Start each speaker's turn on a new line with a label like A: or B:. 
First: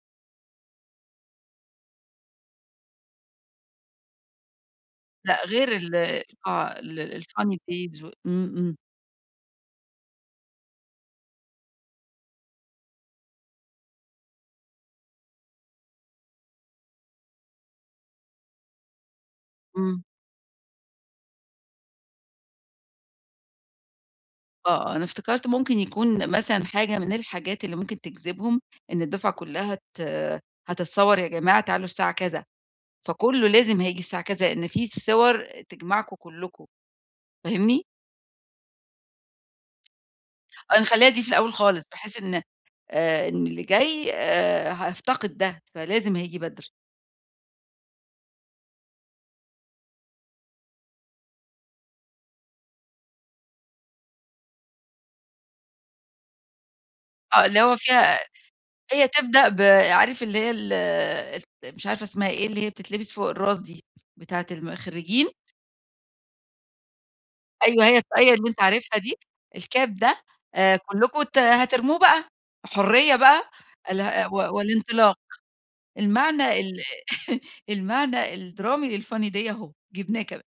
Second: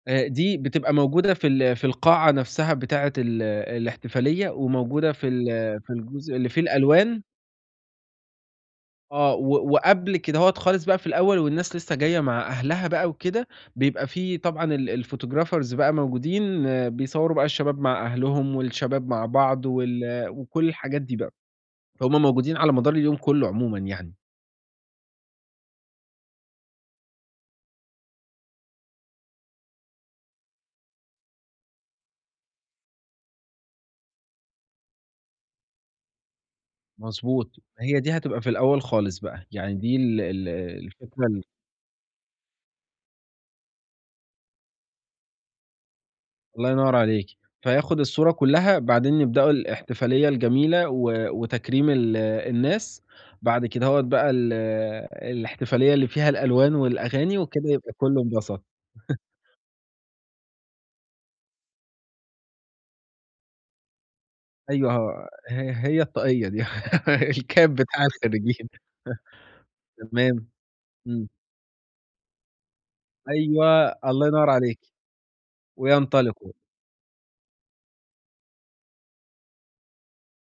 A: آآ دي بتبقى موجودة في ال في القاعة نفسها بتاعة ال الاحتفالية، وموجودة في
B: لأ
A: ال
B: غير
A: في
B: ال
A: الجزء اللي في
B: الفا
A: الألوان؟
B: ال الFUNNY PAGE و إمم إمم.
A: آه و وقبل كدهوة خالص بقى في الأول والناس لسه جاية مع أهلها بقى وكده، بيبقى في طبعًا ال الفوتو جرافرز بقى موجودين، بيصوروا بقى الشباب مع أهلهم والشباب مع بعض
B: إمم.
A: وال وكل الحاجات دي بقى، فهُم موجودين على مدار اليوم كلّه عمومًا يعني.
B: آه أنا افتكرت ممكن يكون مثلًا حاجة من الحاجات اللي ممكن تجذبهم، إن الدفعة كلّها ت هتتصور، يا جماعة تعالوا الساعة كذا، فكلّه لازم هييجي الساعة كذا لإن في صور تجمعكم كلكم
A: مضبوط،
B: فاهمني؟
A: ما هي دي هتبقى في الأول خالص بقى، يعني دي ال ال
B: آه نخلّيها دي
A: الفكرة
B: في
A: ال
B: الأول خالص بحيث إن آآ، إن اللي جاي آآ، هيفتقد ده، فلازم هييجي بدري.
A: الله ينّور عليكِ، فياخد الصورة كلّها بعدين يبدأوا الإحتفالية الجميلة و وتكريم ال الناس، بعد كدهوة بقى ال الاحتفالية اللي فيها الألوان والأغاني
B: آه اللي
A: وكده
B: هو
A: يبقى
B: فيها،
A: كلّه انبسط.
B: هي تبدأ ب عارف اللي هي ال الت مش عارفة اسمها إيه اللي هي بتتلبس فوق الراس دي، بتاعة الم
A: أيوه
B: الخرجين.
A: ها ه هي الطقيّة دي الكاب
B: أيوة هي
A: بتاع
B: الطاقيّة اللي أنت
A: الخريجين
B: عارفها دي الكاب ده
A: تمام
B: آآ كلكم
A: إمم.
B: ت هترموه بقى حرية بقى،
A: أيوه
B: اله أ
A: الله ينّور
B: و
A: عليكِ،
B: والانطلاق
A: وينطلقوا.
B: المعنى ال المعنى الدرامي للFUNNY DAY اهو جبناه كمان.